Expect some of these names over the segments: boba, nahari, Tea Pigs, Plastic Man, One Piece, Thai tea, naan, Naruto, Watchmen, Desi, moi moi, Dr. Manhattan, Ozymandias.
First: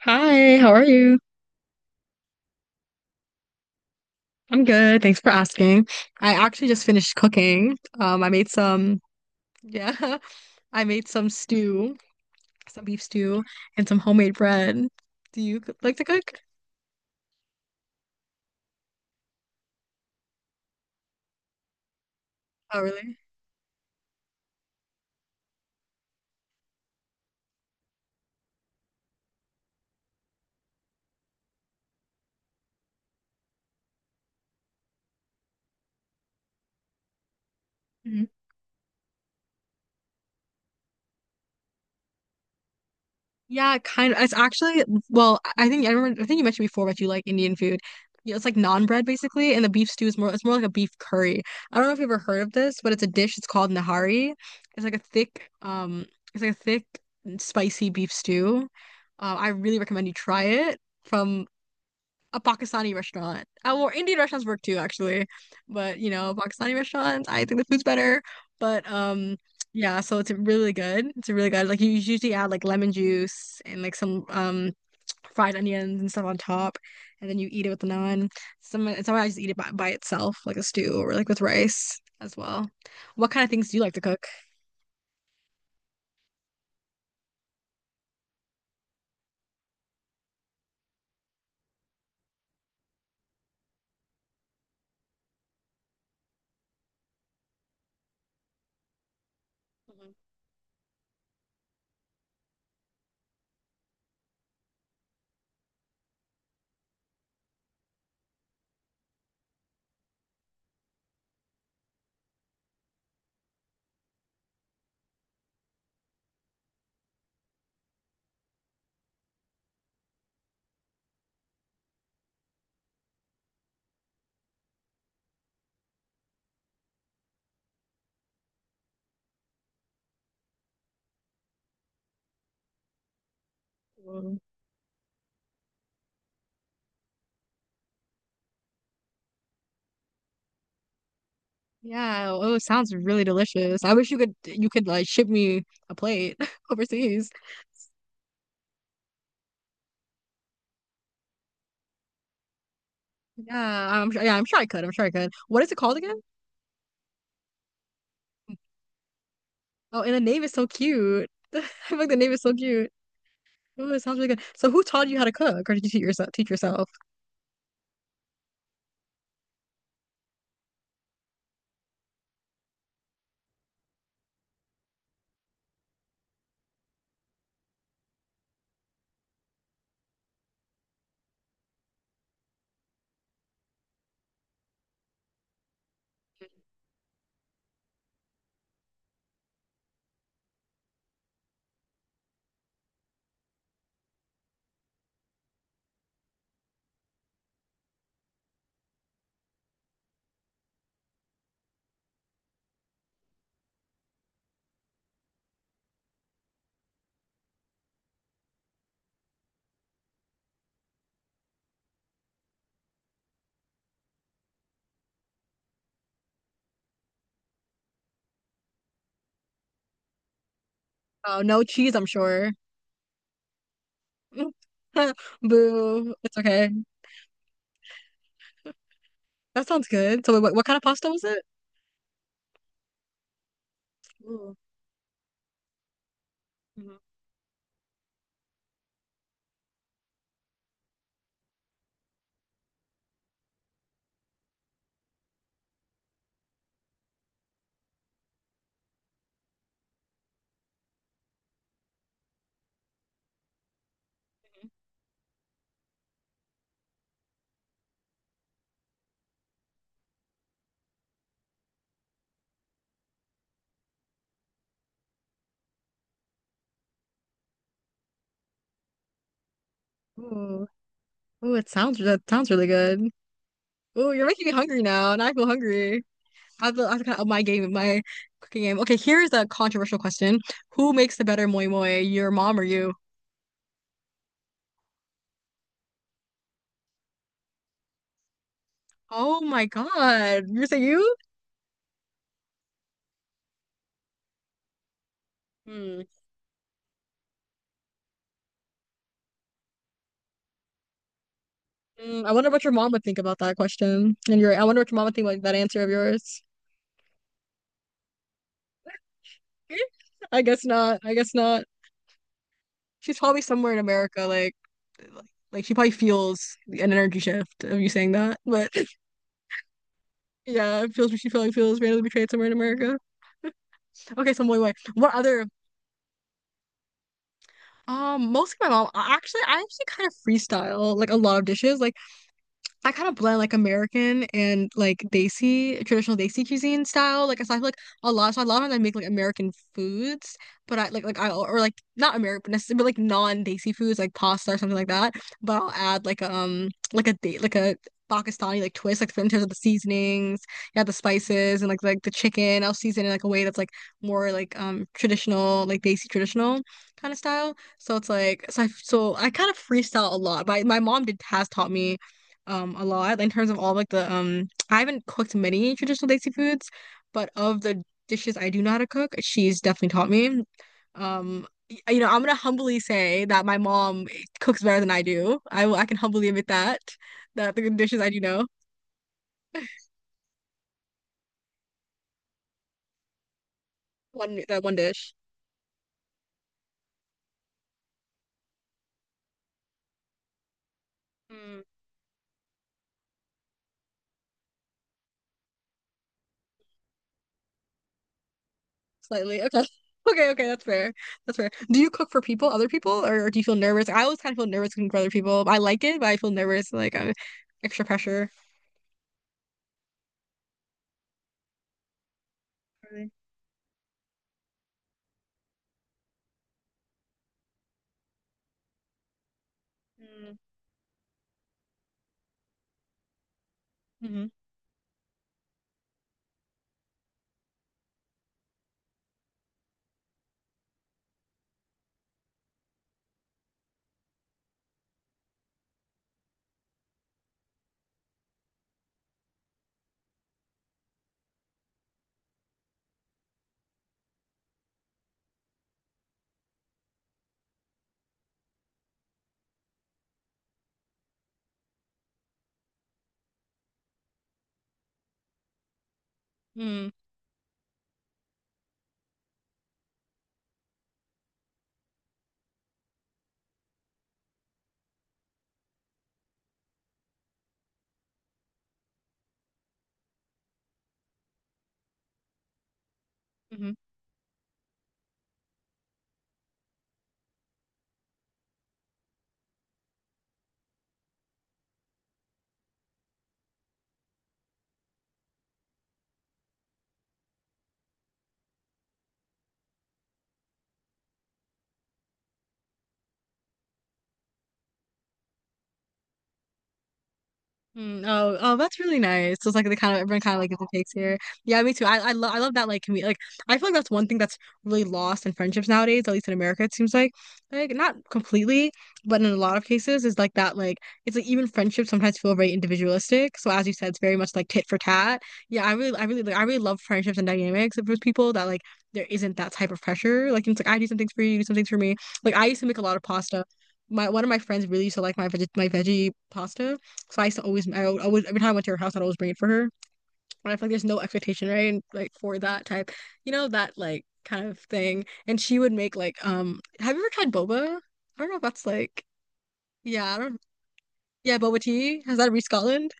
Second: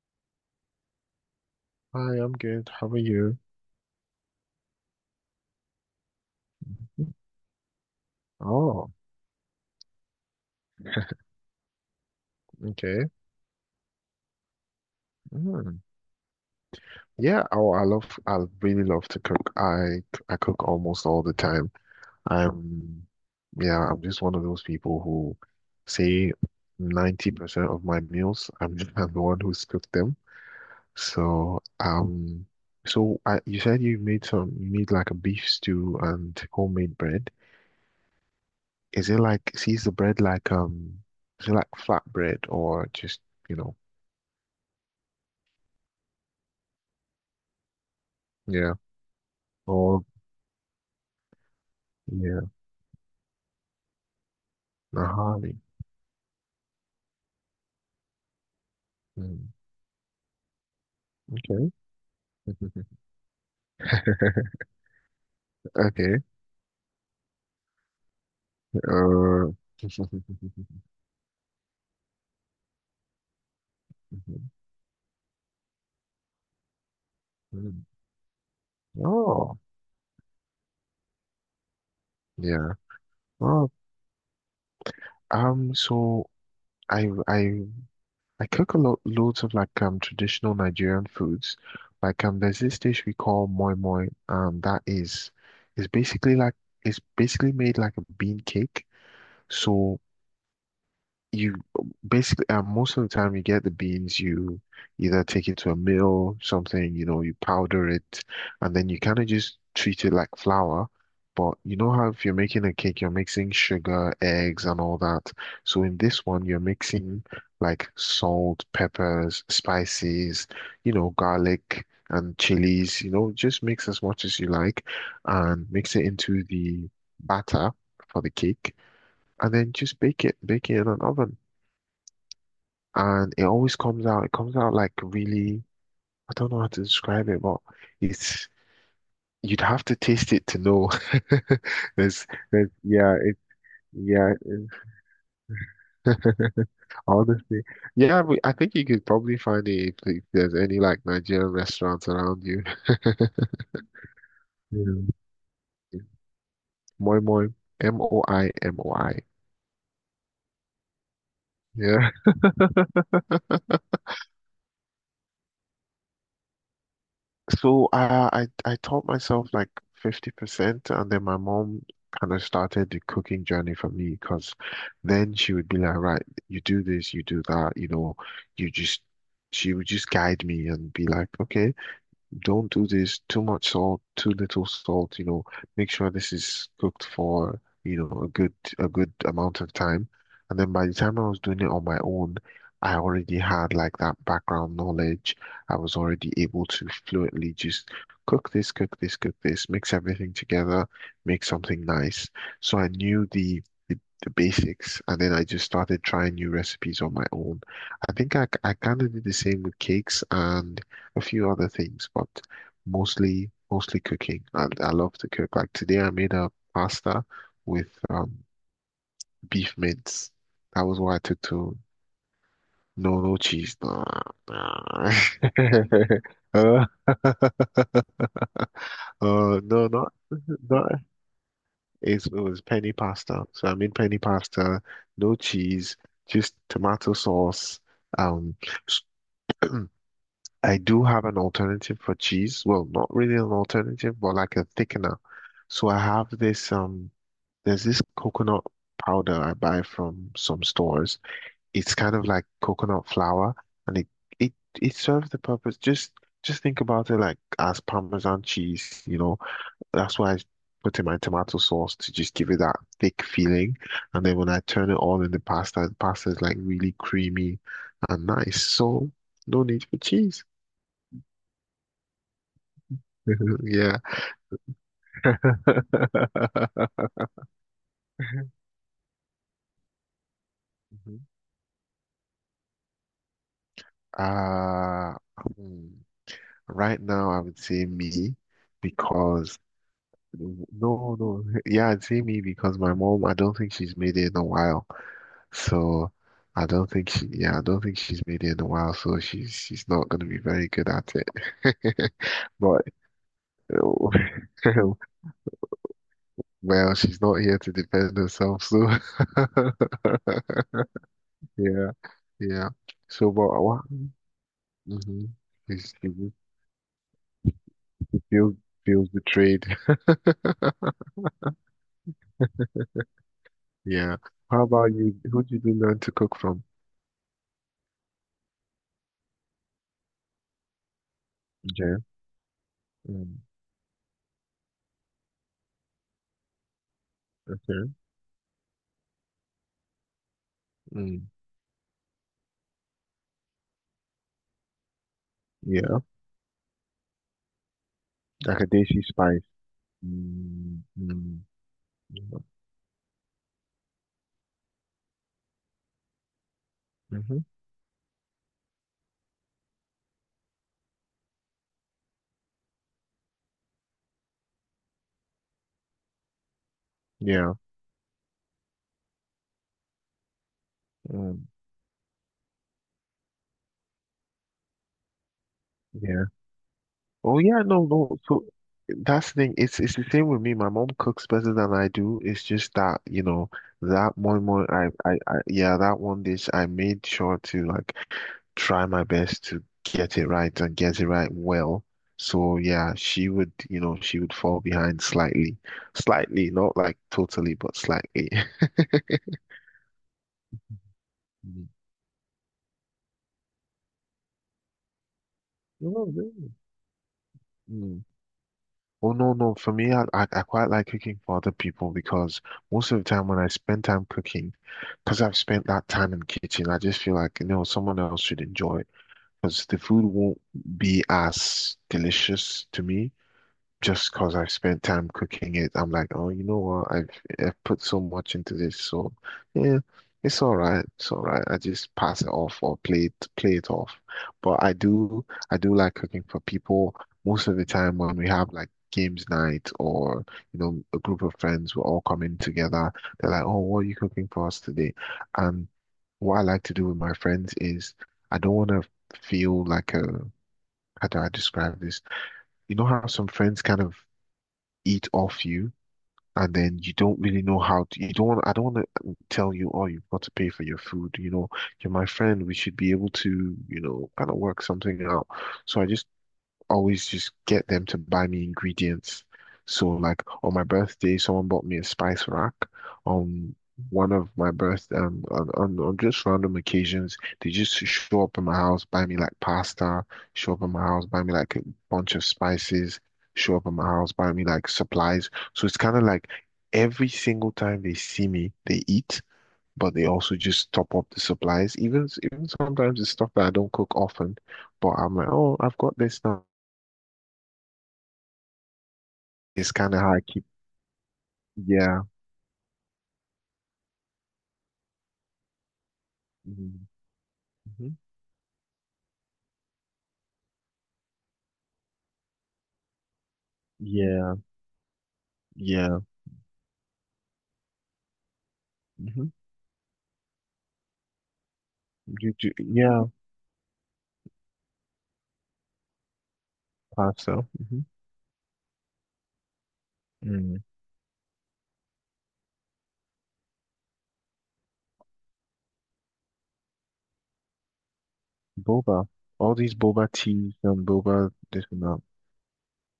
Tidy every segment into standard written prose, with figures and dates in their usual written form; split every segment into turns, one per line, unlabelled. Hi, how are you?
Hi, I'm good. How are you?
I'm good. Thanks for asking. I actually just finished cooking. I made
Oh,
yeah, I made some stew, some beef
okay.
stew, and some homemade bread. Do you
Mm.
like to cook?
Yeah. Oh, I love. I really love to cook. I cook almost all the time.
Oh,
I'm,
really?
yeah. I'm just one of those people who say 90% of my meals, I'm, I'm the one who's cooked them. So um, so I, you said you made some. You made like a beef stew and homemade bread.
Mm-hmm.
Is it like? See, Is the bread like? Is it like flat bread or just you know?
Yeah, kind of. I think I remember. I think you mentioned before that you like Indian food. Yeah, it's like
Yeah.
naan bread basically, and the beef
Or
stew is more. It's more like a beef curry. I don't know if you've ever
Yeah,
heard of this, but it's a dish. It's called nahari. It's like a
Nahali.
it's like a thick, spicy beef stew. I
Mm,
really recommend you try it from
okay.
a Pakistani restaurant. Indian restaurants work too, actually. But you
Okay.
know, Pakistani restaurants, I think the food's better. But
Uh,
yeah, so it's really good. It's really good. Like you usually add like lemon juice and like some fried onions and stuff on top, and then you eat it with
Mhm.
the naan. Some and some I just eat it
Oh,
by itself, like a stew or like with rice as well.
yeah.
What kind of things
Well,
do you like to cook?
so I I I cook a lot loads of like traditional Nigerian foods. Like there's this dish we call moi moi. That is basically like it's basically made like a bean cake. So you basically most of the time you get the beans you either take it to a mill something, you know, you powder it, and then you kind of just treat it like flour. But you know how if you're making a cake, you're mixing sugar, eggs and all that? So in this one, you're mixing like salt, peppers, spices, you know, garlic and chilies, you know, just mix as much as you like, and mix it into the batter for the cake, and then just bake it in an oven. And it always comes out. It
Mhm.
comes out like really, I don't know how to describe it, but it's you'd have to taste it to know. There's,
Yeah, oh, it
there's,
sounds really delicious. I wish you
yeah,
could you
it-
could like ship me a plate overseas.
honestly, yeah. I think you could probably find it if there's any like Nigerian restaurants around you.
Yeah, I'm sure. Yeah, I'm sure I could. I'm sure I
Yeah.
could. What is it called again?
Moi moi, MOIMOI.
Oh, and the name is so cute. I feel like
Yeah.
the name is so cute. Ooh, it sounds really good. So, who taught you how to cook, or did you teach yourself? Teach yourself?
So I taught myself like 50%, and then my mom kind of started the cooking journey for me. Because then she would be like, right, you do this, you do that, you know, you just she would just guide me and be like, okay, don't do this, too much salt, too little salt, you know, make sure this is cooked for, you know, a good amount of time. And then by the time I was doing it on my own, I already had like that background knowledge. I was already able to fluently just cook this, cook this, cook this, mix everything together, make something nice. So I knew the, the basics, and then I just started trying new recipes on my own. I think I kind of did the same with cakes and a few other things, but mostly cooking. And I love to cook. Like today, I made a pasta with beef mince. That was what I took
Oh, no
to
cheese, I'm sure.
no no cheese. Nah, nah.
Boo. It's okay.
Uh, uh, no,
That sounds
not
good. So, what kind of
not.
pasta was it?
It was penny pasta. So I made penny
Ooh,
pasta, no cheese, just
mhm.
tomato sauce. Um, I do have an alternative for cheese. Well, not really an alternative, but like a thickener. So I have this. There's this coconut powder I buy from some stores. It's kind of like coconut flour, and it it serves the purpose. Just think about it like as Parmesan cheese, you know. That's why I put in my tomato sauce to just give it that thick feeling. And then when I turn it all in the pasta is like really creamy and nice. So no need for cheese.
Ooh, ooh! It sounds that sounds really good.
Yeah.
Ooh, you're making me hungry now, and I feel hungry. I have to kind of up my game, my cooking game. Okay, here's a controversial question: Who makes
Mhm.
the better moi moi, your mom or you?
Uh, hmm. Right now, I would say me
Oh
because
my God. You're saying you?
no, no, yeah, I'd say me because my mom, I don't think she's made it in a while.
Hmm.
So I don't think she, yeah, I don't think she's made it in a while. So she's not going to be very good at it.
Hmm, I wonder what your
But
mom would think about that
oh,
question. And your I wonder what your mom would think about that answer of yours.
well, she's not here to defend herself. So
I guess not. I guess not.
yeah, yeah.
She's
So,
probably
but
somewhere in
what?
America, like,
Mm-hmm.
like she probably
He
feels an energy shift of you saying that.
feels
But
feels betrayed.
yeah, it feels she probably feels randomly betrayed somewhere in America.
Yeah.
Okay, so wait,
How
wait.
about
What
you? Who
other?
did you learn to cook from?
Mostly my mom. Actually, I actually kind of freestyle like a lot of dishes. Like.
Okay.
I kind of blend
Mm,
like American and like Desi, traditional Desi cuisine style. Like so I feel like
okay.
so a lot of times I make like American foods, but I like I
Mm,
or like not American necessarily, but like non-Desi foods like pasta or something like that. But I'll
yeah.
add like a date like a
Like
Pakistani
a
like twist
Daisy
like in
spice.
terms of the seasonings,
Mm,
yeah, the
mm,
spices and like the chicken. I'll season it like a way that's like more like traditional like Desi traditional kind of
mm-hmm.
style. So it's like I kind of freestyle a lot. My mom did has taught me a lot in terms of all like the I haven't cooked many traditional Desi foods, but
Yeah.
of the dishes I do know how to cook, she's definitely taught me.
Mm,
You know, I'm gonna humbly say that my mom cooks better than I do. I can
yeah.
humbly admit that
Oh
that
yeah,
the
no,
dishes I
no.
do
So
know,
that's the thing. It's the same with me. My mom cooks better than I do. It's just that, you know, that moi
one that
moi
one
I,
dish.
I, I yeah, that one dish I made sure to like try my best to get it right and get it right
Mm.
well. So yeah, she would, you know, she would fall behind slightly. Slightly, not like totally, but slightly.
Slightly. Okay. Okay, okay, that's fair. That's fair.
Mm.
Do you cook for people, other people, or do you feel nervous? I always kind of feel nervous cooking for other people. I like it,
Oh,
but I feel
really?
nervous, like extra
Mm.
pressure.
Oh no, no. For me, I quite like cooking for other people, because most of the
Really?
time when I spend time cooking, because I've spent that time in the kitchen, I just feel like, you know, someone else should enjoy it, because the food
Mm.
won't be as delicious to me just because I've spent time cooking it. I'm like, oh, you know what? I've put so much into this, so yeah, it's all right. It's all right. I just pass it off or play it off. But I do like cooking for people. Most of the time when we have like games night or you know a group of friends, we're all coming together. They're like, oh, what are you cooking for us today? And what I like to do with my friends is I don't want to feel like a how do I describe this? You know how some friends kind of eat off you, and then
Mm-hmm.
you don't really know how to, you don't want, I don't want to tell you, oh, you've got to pay for your food. You know, you're my friend. We should be able to, you know, kind of work something out. So I just always just get them to buy me ingredients. So like on my birthday, someone bought me a spice rack. On
Hmm.
one of my birth on just random occasions, they just show up in my house, buy me like pasta, show up in my house, buy me like a bunch of spices, show up in my house, buy me like supplies. So it's kind of like every single time they see me, they eat. But they also just top up the supplies, even even sometimes it's stuff that I don't cook often. But I'm like, oh, I've got this now.
Oh, oh, that's really nice. So it's like
It's
the kind
kind
of
of how
everyone
I
kind of
keep,
like gives and takes here. Yeah, me too.
yeah,
I love that like. I feel like that's one thing that's really lost in friendships nowadays, at least in America, it
hmm
seems like not
hmm
completely, but in a lot of cases is like that like it's like even friendships sometimes feel very individualistic. So as you said, it's very
yeah,
much like tit for tat. Yeah,
yeah,
I really like, I really love friendships and dynamics with people that like there
hmm
isn't that type of pressure. Like it's like I do some things for you, you do some things for me.
You
Like I
do,
used to make a lot of
yeah,
pasta. My one of my friends really used to like my veggie pasta. So I used to
pasta, hmm
I always, every time I went to her house, I'd always bring it for her. And I
mm.
feel like there's no expectation, right? And like for that type, you know, that like kind of thing. And she would make have you ever tried boba? I don't know if that's like,
Boba, all these boba
yeah, I don't,
teas and boba
yeah, boba
this and that.
tea. Has that reached Scotland?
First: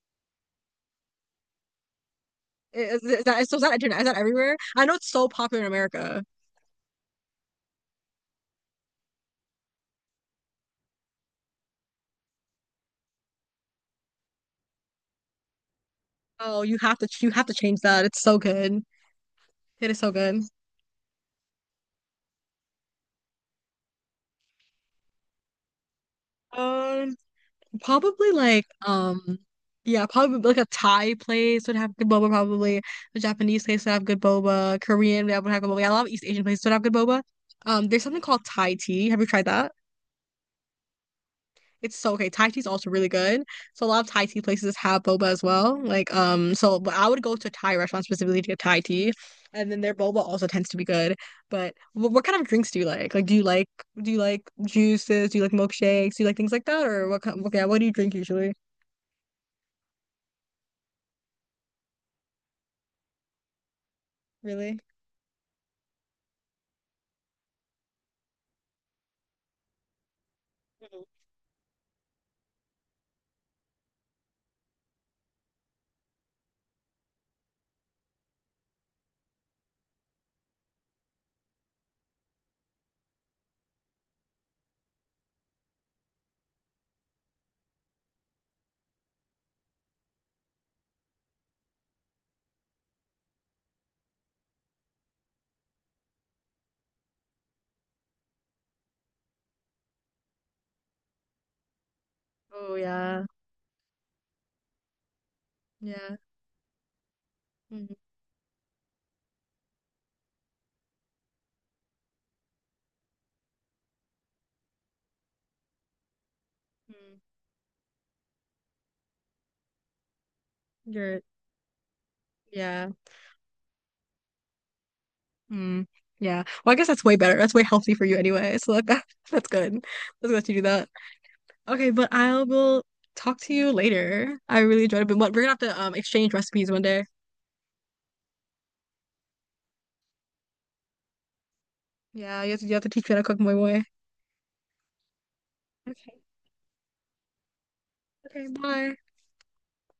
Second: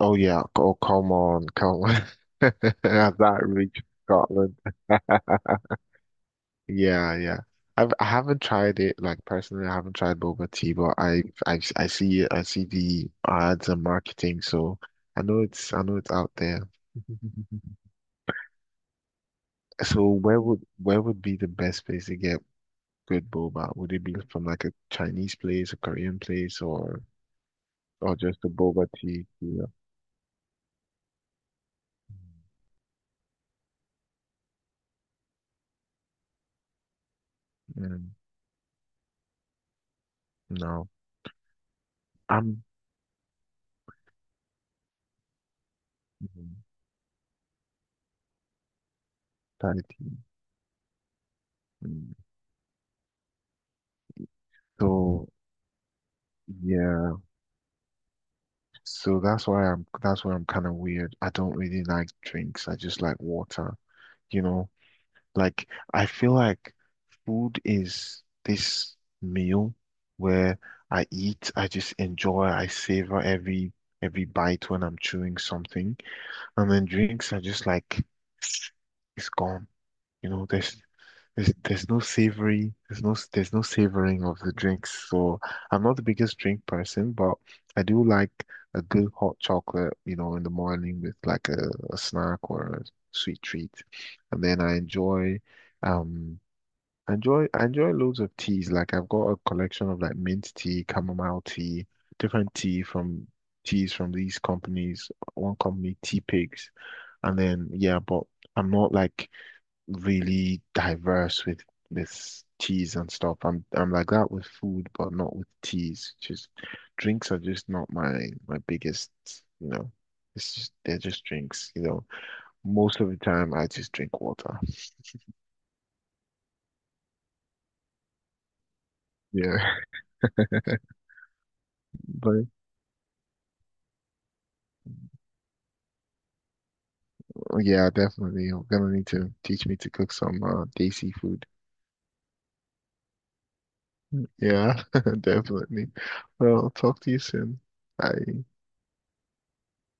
Oh yeah, oh come on, come on, that
Is that
reached
internet? Is that everywhere?
Scotland?
I know it's so popular in America.
Yeah, yeah. I haven't tried it like personally. I haven't tried boba tea, but I see it. I see the ads and marketing, so I know it's out there.
Oh, you have to change that. It's so good. It is
So
so good.
where would be the best place to get good boba? Would it be from like a Chinese place, a Korean place,
Um,
or
Probably
just a
like
boba tea? Yeah.
yeah, probably like a Thai place would have good boba probably. A Japanese place would have good boba. Korean that would have good boba. Yeah, a lot of East Asian places would have good boba. There's
Mm,
something called Thai tea. Have you tried that?
no,
It's so okay. Thai tea
I'm
is also really good. So a lot of Thai tea places have boba as well. Like
mm,
but I would go to a Thai restaurant specifically to get Thai tea. And then
Thai
their boba
tea.
also tends to be good. But
Mm.
what kind of drinks do you like? Like do you like
So
juices? Do you like milkshakes? Do you like things like that? Or
yeah,
what kind, okay, what do you drink usually?
so that's why I'm kind of weird. I don't really like drinks. I just like water, you know.
Really?
Like, I feel like food is this meal where I eat, I just enjoy, I savor every bite when I'm chewing something. And then drinks are just like it's gone. You know, there's no savory, there's no savoring of the drinks. So I'm not the biggest drink person, but I do like a good hot chocolate, you know, in the morning with like a snack or a sweet treat. And then um I enjoy loads of teas. Like I've got a collection of like mint tea, chamomile tea, different
Oh
tea
yeah,
from teas from these companies. One company,
yeah.
Tea Pigs, and then
Mm-hmm.
yeah, but I'm not like really diverse with this teas and stuff. I'm like that with food, but not with teas. Just
Mm-hmm.
drinks are just not my my biggest, you know. It's just they're
You're
just drinks, you know.
yeah.
Most of the time, I just drink water.
Mm, yeah. Well, I guess that's way better. That's way healthy for you anyway. So like that, that's
Yeah.
good. Let's let you do that. Okay, but I
But
will talk to you later. I really enjoyed it, but we're gonna have to exchange recipes one day.
yeah, definitely. I'm gonna need to teach me to cook some desi food.
Yeah, you have to teach me how to cook moi moi.
Yeah, definitely.
Okay.
Well, talk to you soon. Bye.
Okay, bye.